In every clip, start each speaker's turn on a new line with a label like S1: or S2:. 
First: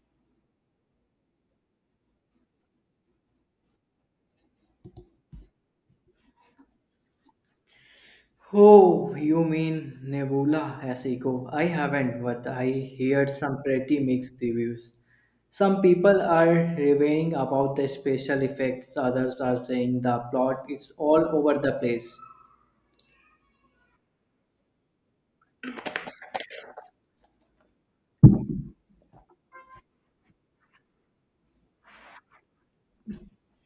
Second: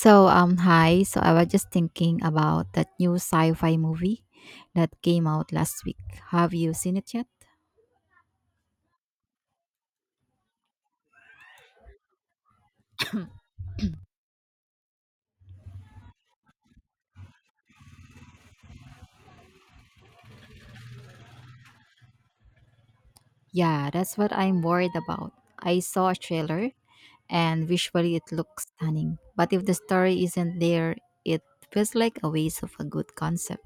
S1: So, hi. So, I was just thinking about that new sci fi movie that came out last week. Have you seen it yet?
S2: Oh, you mean Nebula as Echo? I haven't, but I heard some pretty mixed reviews. Some people are raving about the special effects, others are saying the plot is all over the place.
S1: Yeah, that's what I'm worried about. I saw a trailer and visually it looks stunning, but if the story isn't there, it feels like a waste of a good concept.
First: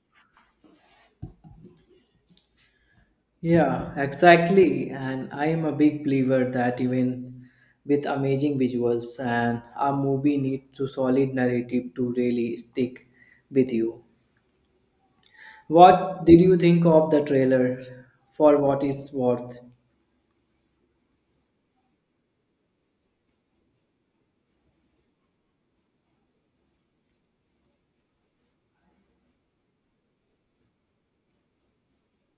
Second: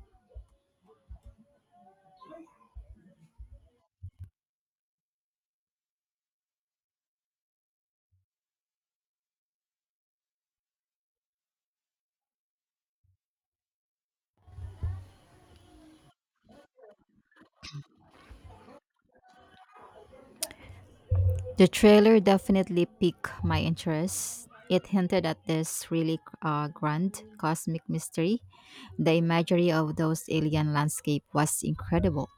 S2: Yeah, exactly. And I am a big believer that even with amazing visuals and a movie needs to solid narrative to really stick with you. What did you think of the trailer for what it's worth?
S1: The trailer definitely piqued my interest. It hinted at this really grand cosmic mystery. The imagery of those alien landscape was incredible.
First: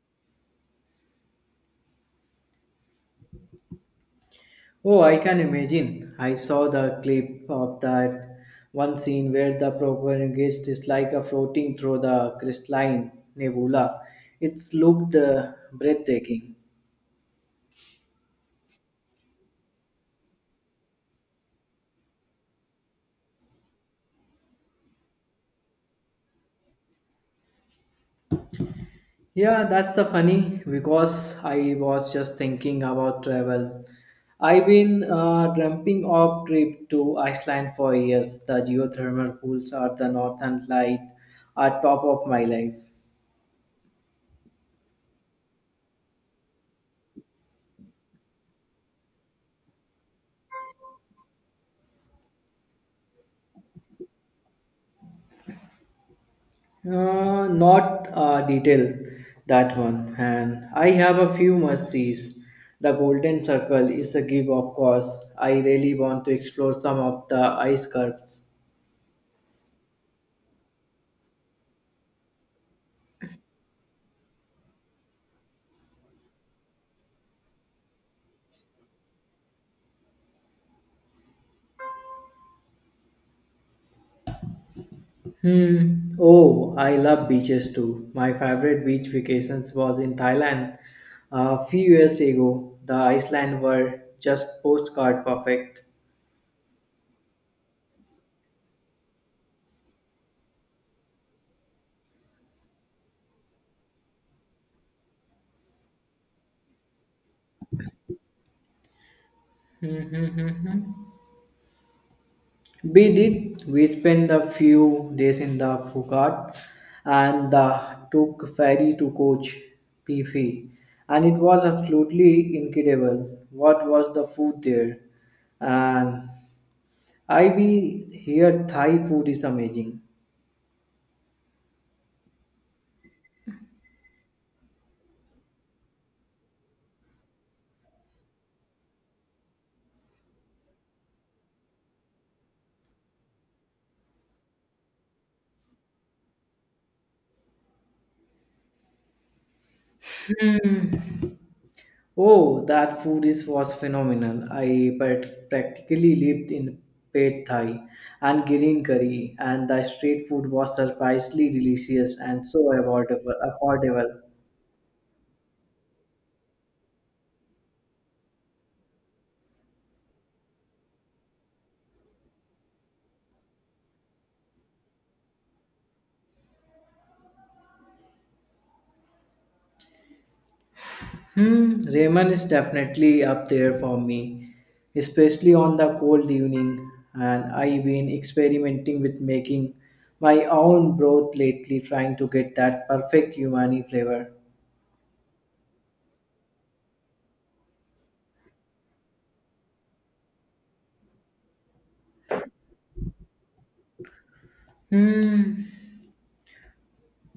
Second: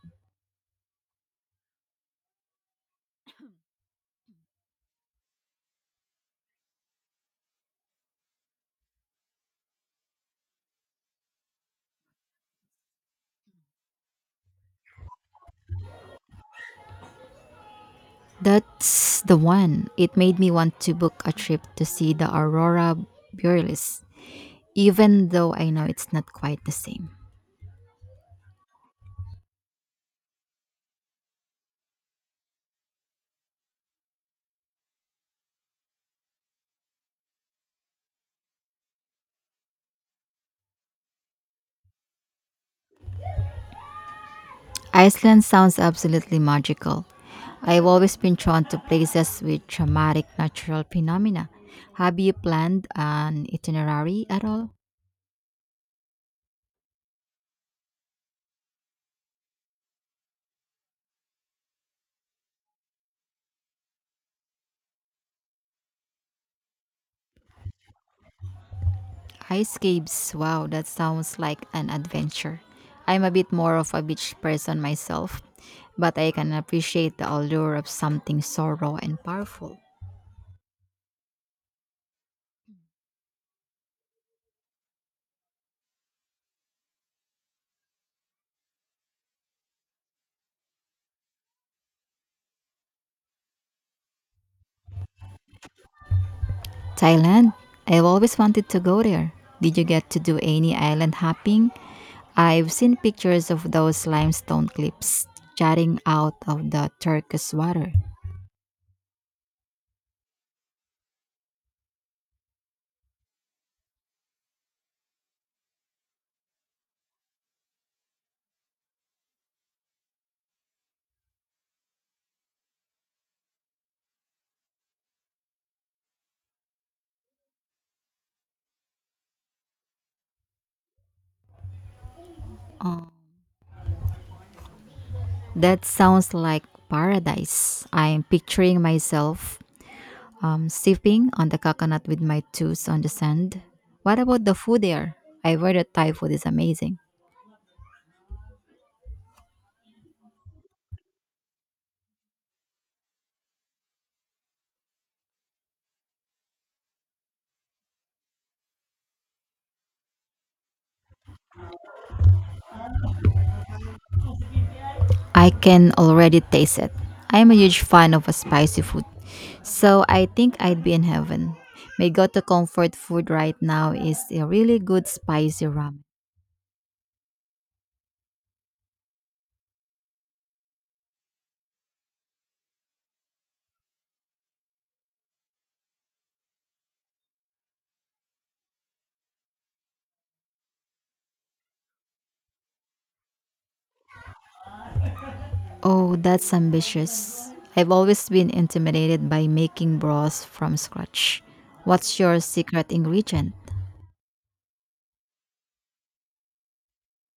S2: Oh, I can imagine. I saw the clip of that one scene where the protagonist is like a floating through the crystalline nebula. It's looked breathtaking.
S1: That's the one. It made me want to book a trip to see the aurora borealis, even though I know it's not quite the same.
S2: Yeah, that's a funny because I was just thinking about travel. I've been dreaming of trip to Iceland for years. The geothermal pools are the northern light are top of my life.
S1: Iceland sounds absolutely magical. I've always been drawn to places with dramatic natural phenomena. Have you planned an itinerary at all?
S2: Not detail that one. And I have a few must sees. The Golden Circle is a give, of course. I really want to explore some of the ice curves.
S1: Ice caves, wow, that sounds like an adventure. I'm a bit more of a beach person myself, but I can appreciate the allure of something so raw and powerful.
S2: Hmm. Oh, I love beaches too. My favorite beach vacations was in Thailand a few years ago. The Iceland were just postcard perfect.
S1: Thailand. I've always wanted to go there. Did you get to do any island hopping? I've seen pictures of those limestone cliffs jutting out of the turquoise water.
S2: We did. We spent a few days in the Phuket and took ferry to Coach Phi, and it was absolutely incredible. What was the food there? And I be here Thai food is amazing.
S1: That sounds like paradise. I'm picturing myself sipping on the coconut with my toes on the sand. What about the food there? I've heard that Thai food is amazing.
S2: Oh, that food is was phenomenal. I practically lived in Pad Thai and green curry, and the street food was surprisingly delicious and so affordable.
S1: I can already taste it. I'm a huge fan of a spicy food, so I think I'd be in heaven. My go-to comfort food right now is a really good spicy ramen.
S2: Hmm, Raymond is definitely up there for me, especially on the cold evening. And I've been experimenting with making my own broth lately, trying to get that perfect umami flavor.
S1: Oh, that's ambitious. I've always been intimidated by making broth from scratch. What's your secret ingredient?
S2: Hmm.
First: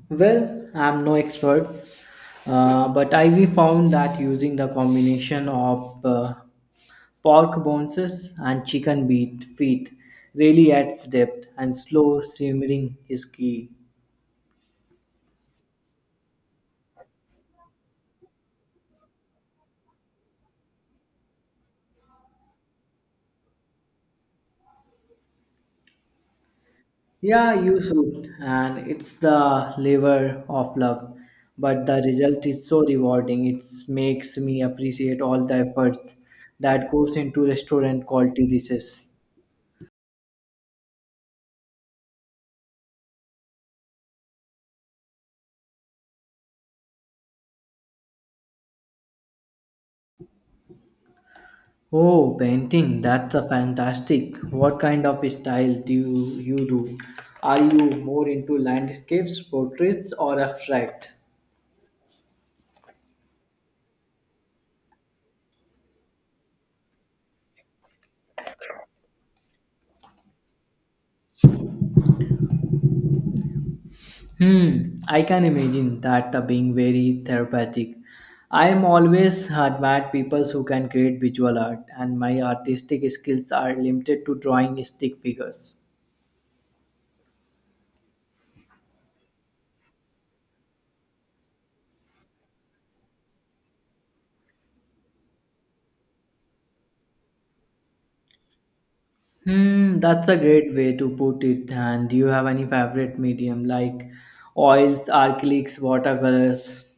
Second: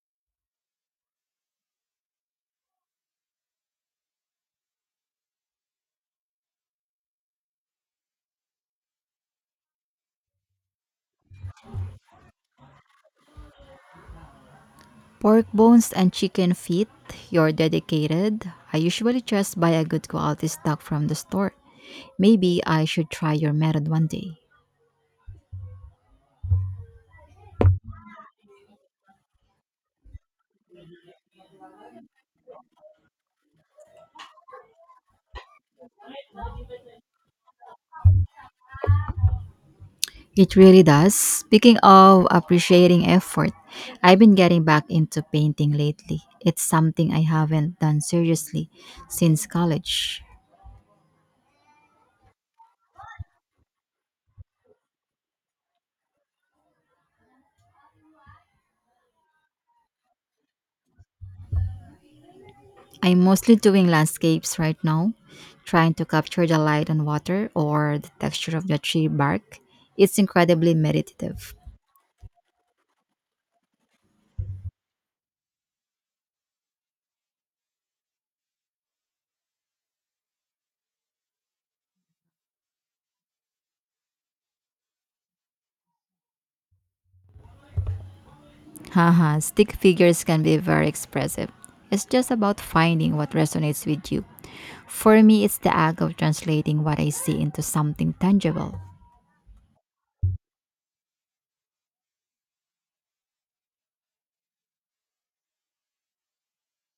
S2: Well, I'm no expert, but I've found that using the combination of pork bones and chicken beat feet really adds depth, and slow simmering is key.
S1: Pork bones and chicken feet. You're dedicated. I usually just buy a good quality stock from the store. Maybe I should try your method one day.
S2: Yeah, you should. And it's the labor of love. But the result is so rewarding. It makes me appreciate all the efforts that goes into restaurant quality dishes.
S1: It really does. Speaking of appreciating effort, I've been getting back into painting lately. It's something I haven't done seriously since college.
S2: Oh, painting. That's a fantastic. What kind of style you do? Are you more into landscapes, portraits, or abstract?
S1: I'm mostly doing landscapes right now, trying to capture the light on water or the texture of the tree bark. It's incredibly meditative.
S2: Hmm, I can imagine that being very therapeutic. I am always admired people who can create visual art, and my artistic skills are limited to drawing stick figures.
S1: Haha, stick figures can be very expressive. It's just about finding what resonates with you. For me, it's the act of translating what I see into something tangible.
S2: Hmm, that's a great way to put it. And do you have any favorite medium like oils, acrylics, watercolors?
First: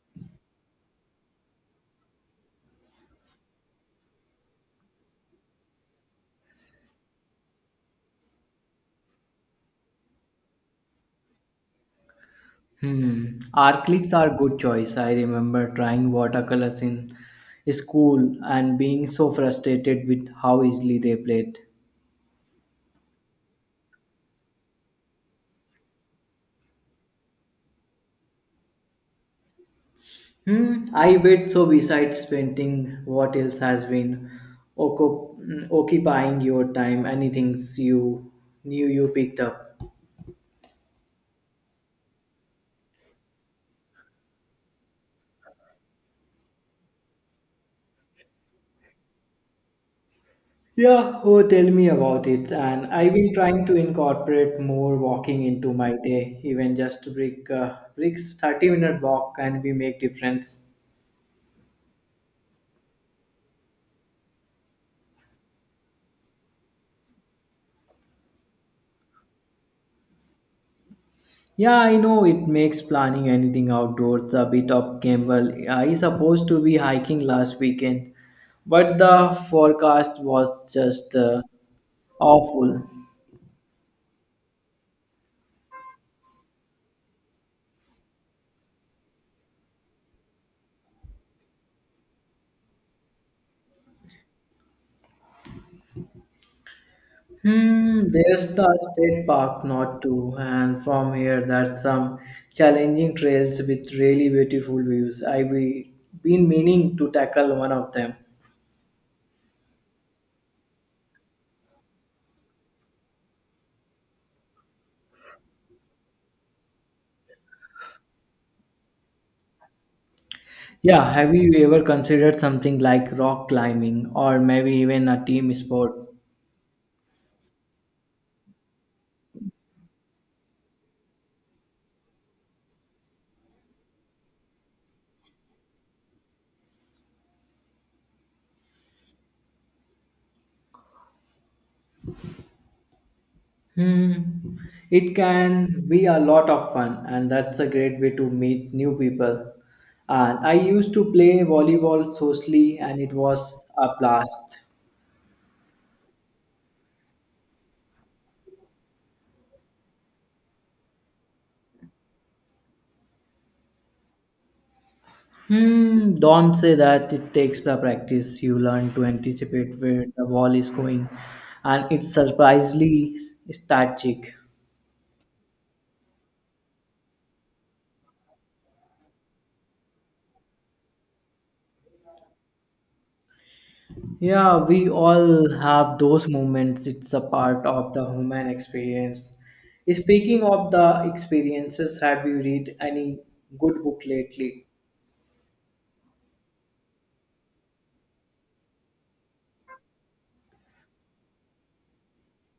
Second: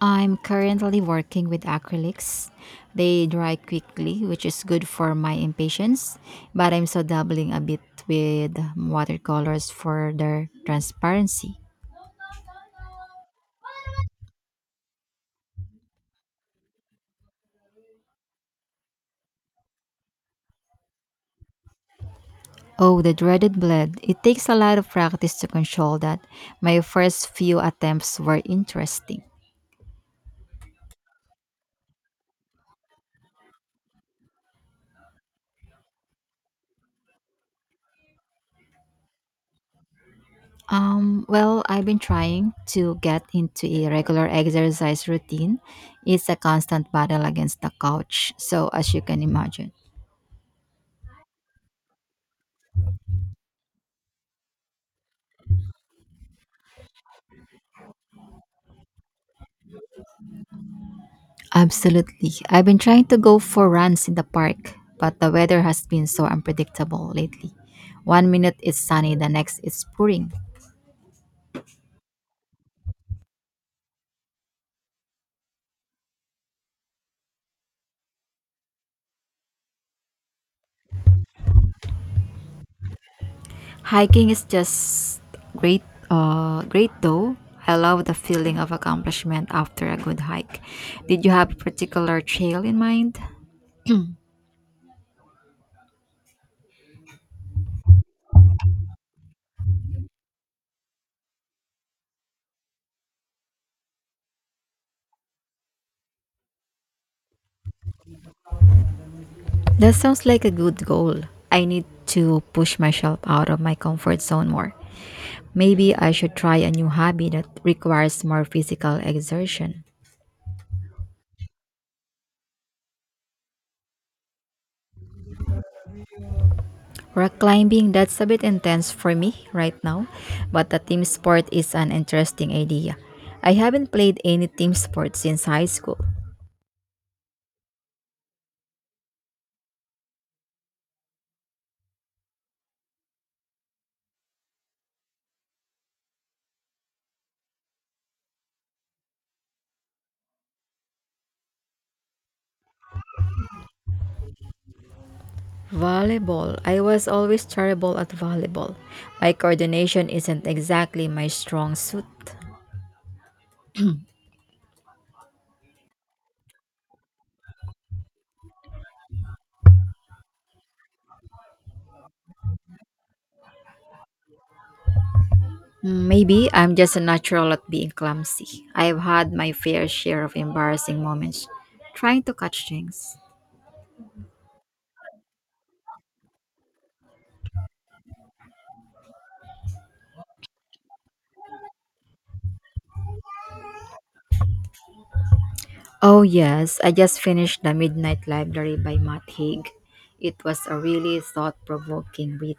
S1: I'm currently working with acrylics. They dry quickly, which is good for my impatience, but I'm so dabbling a bit with watercolors for their transparency.
S2: Hmm, acrylics are good choice. I remember trying watercolors in school and being so frustrated with how easily they bled.
S1: Oh, the dreaded bled. It takes a lot of practice to control that. My first few attempts were interesting.
S2: Hmm, I bet so. Besides painting, what else has been occupying your time? Anything you new you picked up?
S1: Well, I've been trying to get into a regular exercise routine. It's a constant battle against the couch, so as you can imagine.
S2: Yeah, oh, tell me about it. And I've been trying to incorporate more walking into my day, even just breaks, 30-minute walk can be make difference.
S1: Absolutely. I've been trying to go for runs in the park, but the weather has been so unpredictable lately. One minute it's sunny, the next it's pouring.
S2: Yeah, I know it makes planning anything outdoors a bit of gamble. I supposed to be hiking last weekend, but the forecast was just awful.
S1: Hiking is just great great though. I love the feeling of accomplishment after a good hike. Did you have a particular trail in mind?
S2: Hmm, there's the state park not too, and from here that's some challenging trails with really beautiful views. Been meaning to tackle one of them.
S1: That sounds like a good goal. I need to push myself out of my comfort zone more. Maybe I should try a new hobby that requires more physical exertion.
S2: Yeah, have you ever considered something like rock climbing or maybe even a team sport?
S1: Rock climbing, that's a bit intense for me right now, but the team sport is an interesting idea. I haven't played any team sport since high school.
S2: Hmm. It can be a lot of fun, and that's a great way to meet new people. And I used to play volleyball socially, and it was a blast.
S1: Volleyball, I was always terrible at volleyball. My coordination isn't exactly my strong suit.
S2: Hmm. Don't say that. It takes the practice. You learn to anticipate where the ball is going, and it's surprisingly strategic.
S1: Mm, maybe I'm just a natural at being clumsy. I've had my fair share of embarrassing moments trying to catch things.
S2: Yeah, we all have those moments. It's a part of the human experience. Speaking of the experiences, have you read any good book lately?
S1: Oh, yes, I just finished The Midnight Library by Matt Haig. It was a really thought provoking read.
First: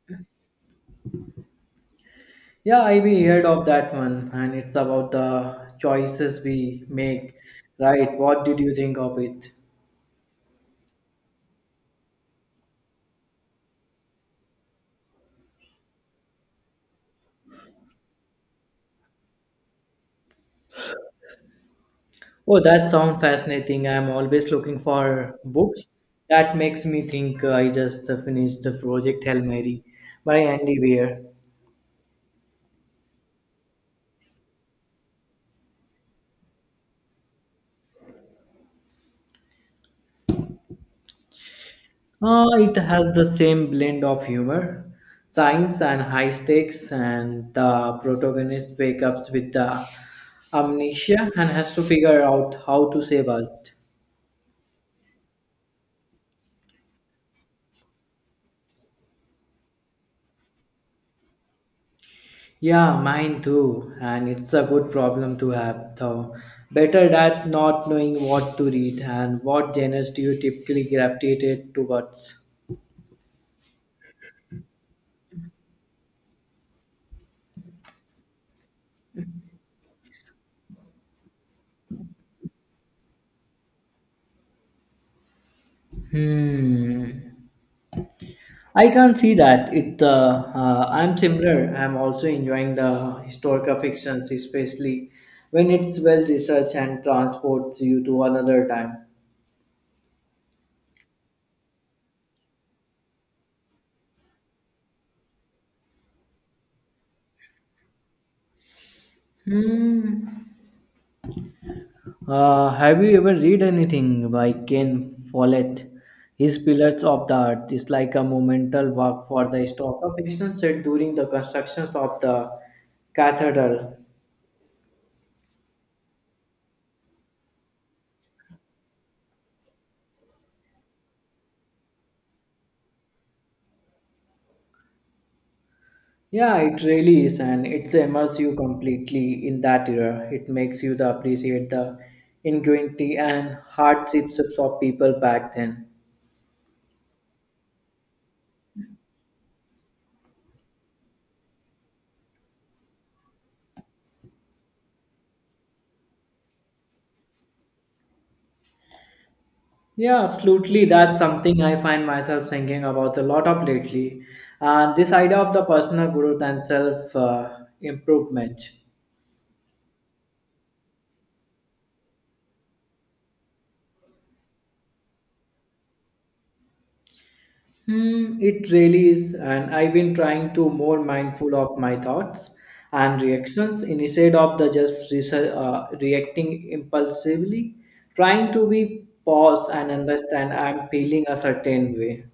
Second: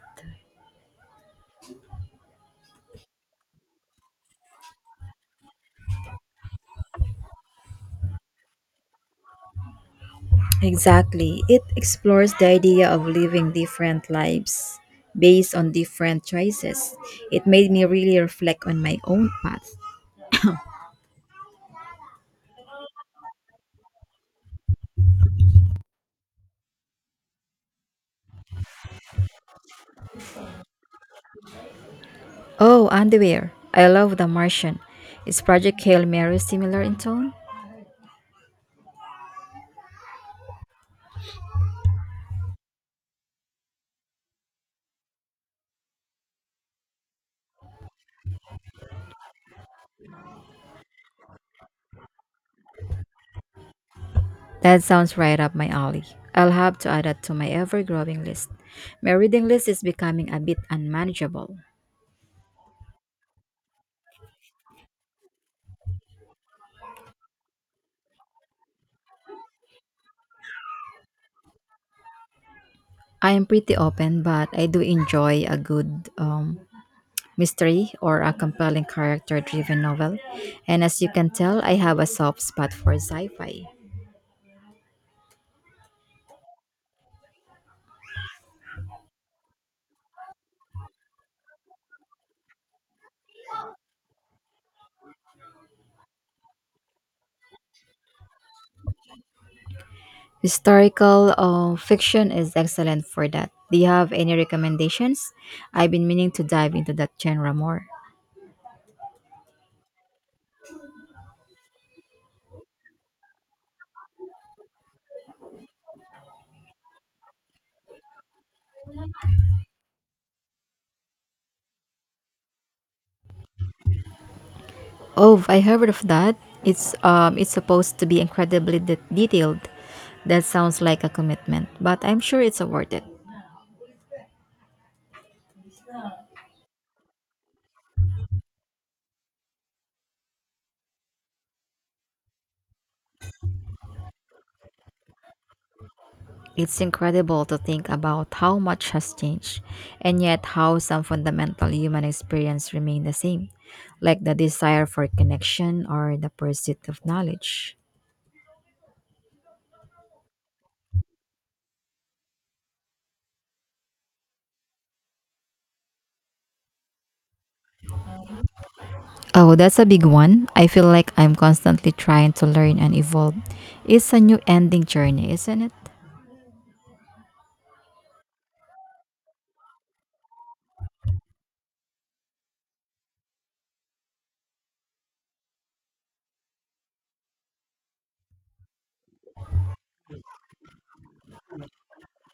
S2: Yeah, I've heard of that one, and it's about the choices we make, right? What did you think of it?
S1: Exactly. It explores the idea of living different lives based on different choices. It made me really reflect on my own path.
S2: Oh, that sounds fascinating. I'm always looking for books. That makes me think I just finished the project Hail Mary by Andy Weir.
S1: Oh, underwear. I love The Martian. Is Project Hail Mary similar in tone?
S2: It has the same blend of humor, science, and high stakes, and the protagonist wakes up with the amnesia and has to figure out how to save Earth.
S1: That sounds right up my alley. I'll have to add that to my ever growing list. My reading list is becoming a bit unmanageable.
S2: Yeah, mine too, and it's a good problem to have, though. Better that not knowing what to read and what genres do you typically gravitate towards.
S1: I am pretty open, but I do enjoy a good mystery or a compelling character driven novel. And as you can tell, I have a soft spot for sci fi.
S2: Hmm. I can't see that. It. I'm similar. I'm also enjoying the historical fictions, especially when it's well researched and transports you to another time.
S1: Historical fiction is excellent for that. Do you have any recommendations? I've been meaning to dive into that genre more.
S2: Hmm. Have you ever read anything by Ken Follett? His Pillars of the Earth is like a monumental work for the historical fiction set during the construction of the cathedral.
S1: Oh, I heard of that. It's it's supposed to be incredibly detailed. That sounds like a commitment, but I'm sure it's worth it.
S2: Yeah, it really is, and it immerses you completely in that era. It makes you the appreciate the ingenuity and hardships of people back then.
S1: It's incredible to think about how much has changed, and yet how some fundamental human experiences remain the same, like the desire for connection or the pursuit of knowledge.
S2: Yeah, absolutely. That's something I find myself thinking about a lot of lately, and this idea of the personal growth and self improvement.
S1: Oh, that's a big one. I feel like I'm constantly trying to learn and evolve. It's a new ending journey, isn't it?
S2: Hmm, it really is, and I've been trying to more mindful of my thoughts and reactions instead of the just reacting impulsively. Trying to be pause and understand I'm feeling a certain way.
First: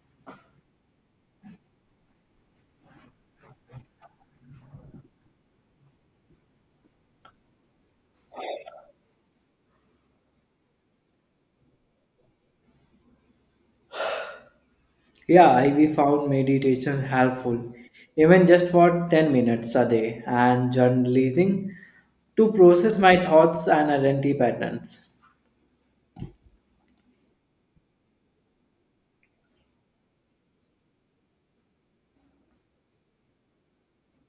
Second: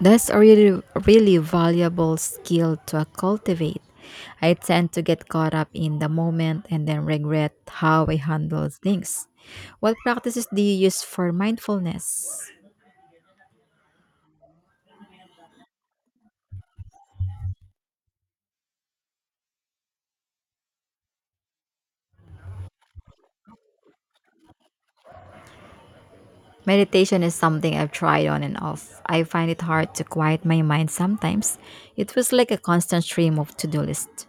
S1: That's a really valuable skill to cultivate. I tend to get caught up in the moment and then regret how I handle things. What practices do you use for mindfulness?
S2: Yeah, I we found meditation helpful, even just for 10 minutes a day, and journalizing to process my thoughts and identity patterns.
S1: Meditation is something I've tried on and off. I find it hard to quiet my mind sometimes. It was like a constant stream of to do list.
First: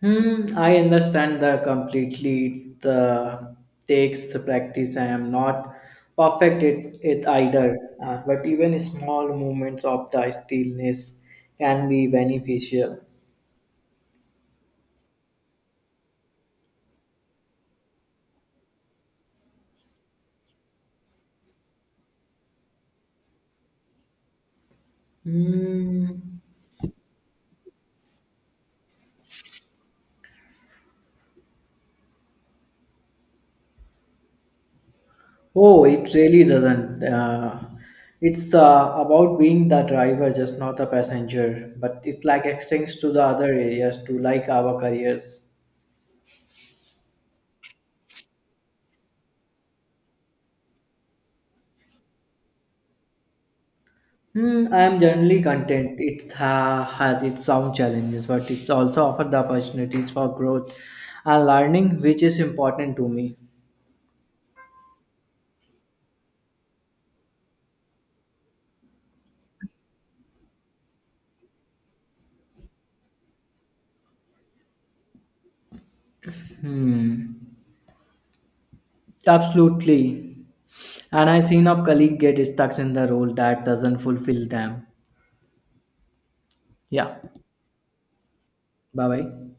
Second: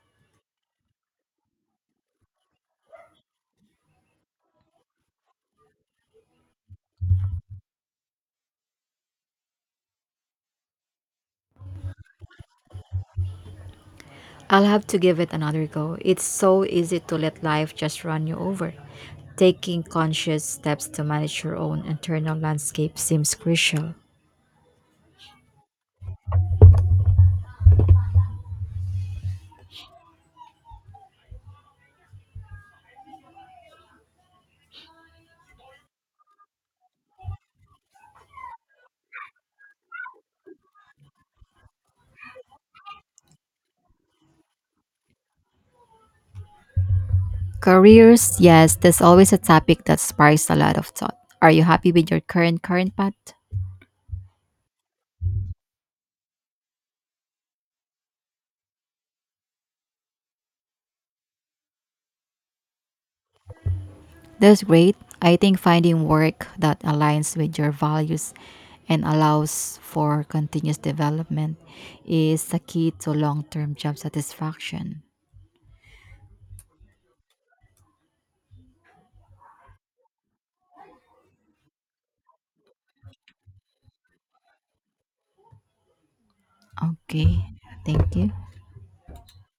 S2: Hmm, I understand that completely. It takes practice. I am not perfect at it either, but even small movements of the stillness can be beneficial.
S1: I'll have to give it another go. It's so easy to let life just run you over. Taking conscious steps to manage your own internal landscape seems crucial.
S2: Hmm. Oh, it really doesn't. It's about being the driver, just not the passenger. But it like extends to the other areas, to like our careers.
S1: Careers, yes, there's always a topic that sparks a lot of thought. Are you happy with your current path?
S2: Hmm, I am generally content. It has its own challenges, but it's also offered the opportunities for growth and learning, which is important to me.
S1: That's great. I think finding work that aligns with your values and allows for continuous development is the key to long-term job satisfaction.
S2: Hmm, absolutely. And I've seen a colleague get stuck in the role that doesn't fulfill them. Yeah.
S1: Okay, thank you.
S2: Bye bye.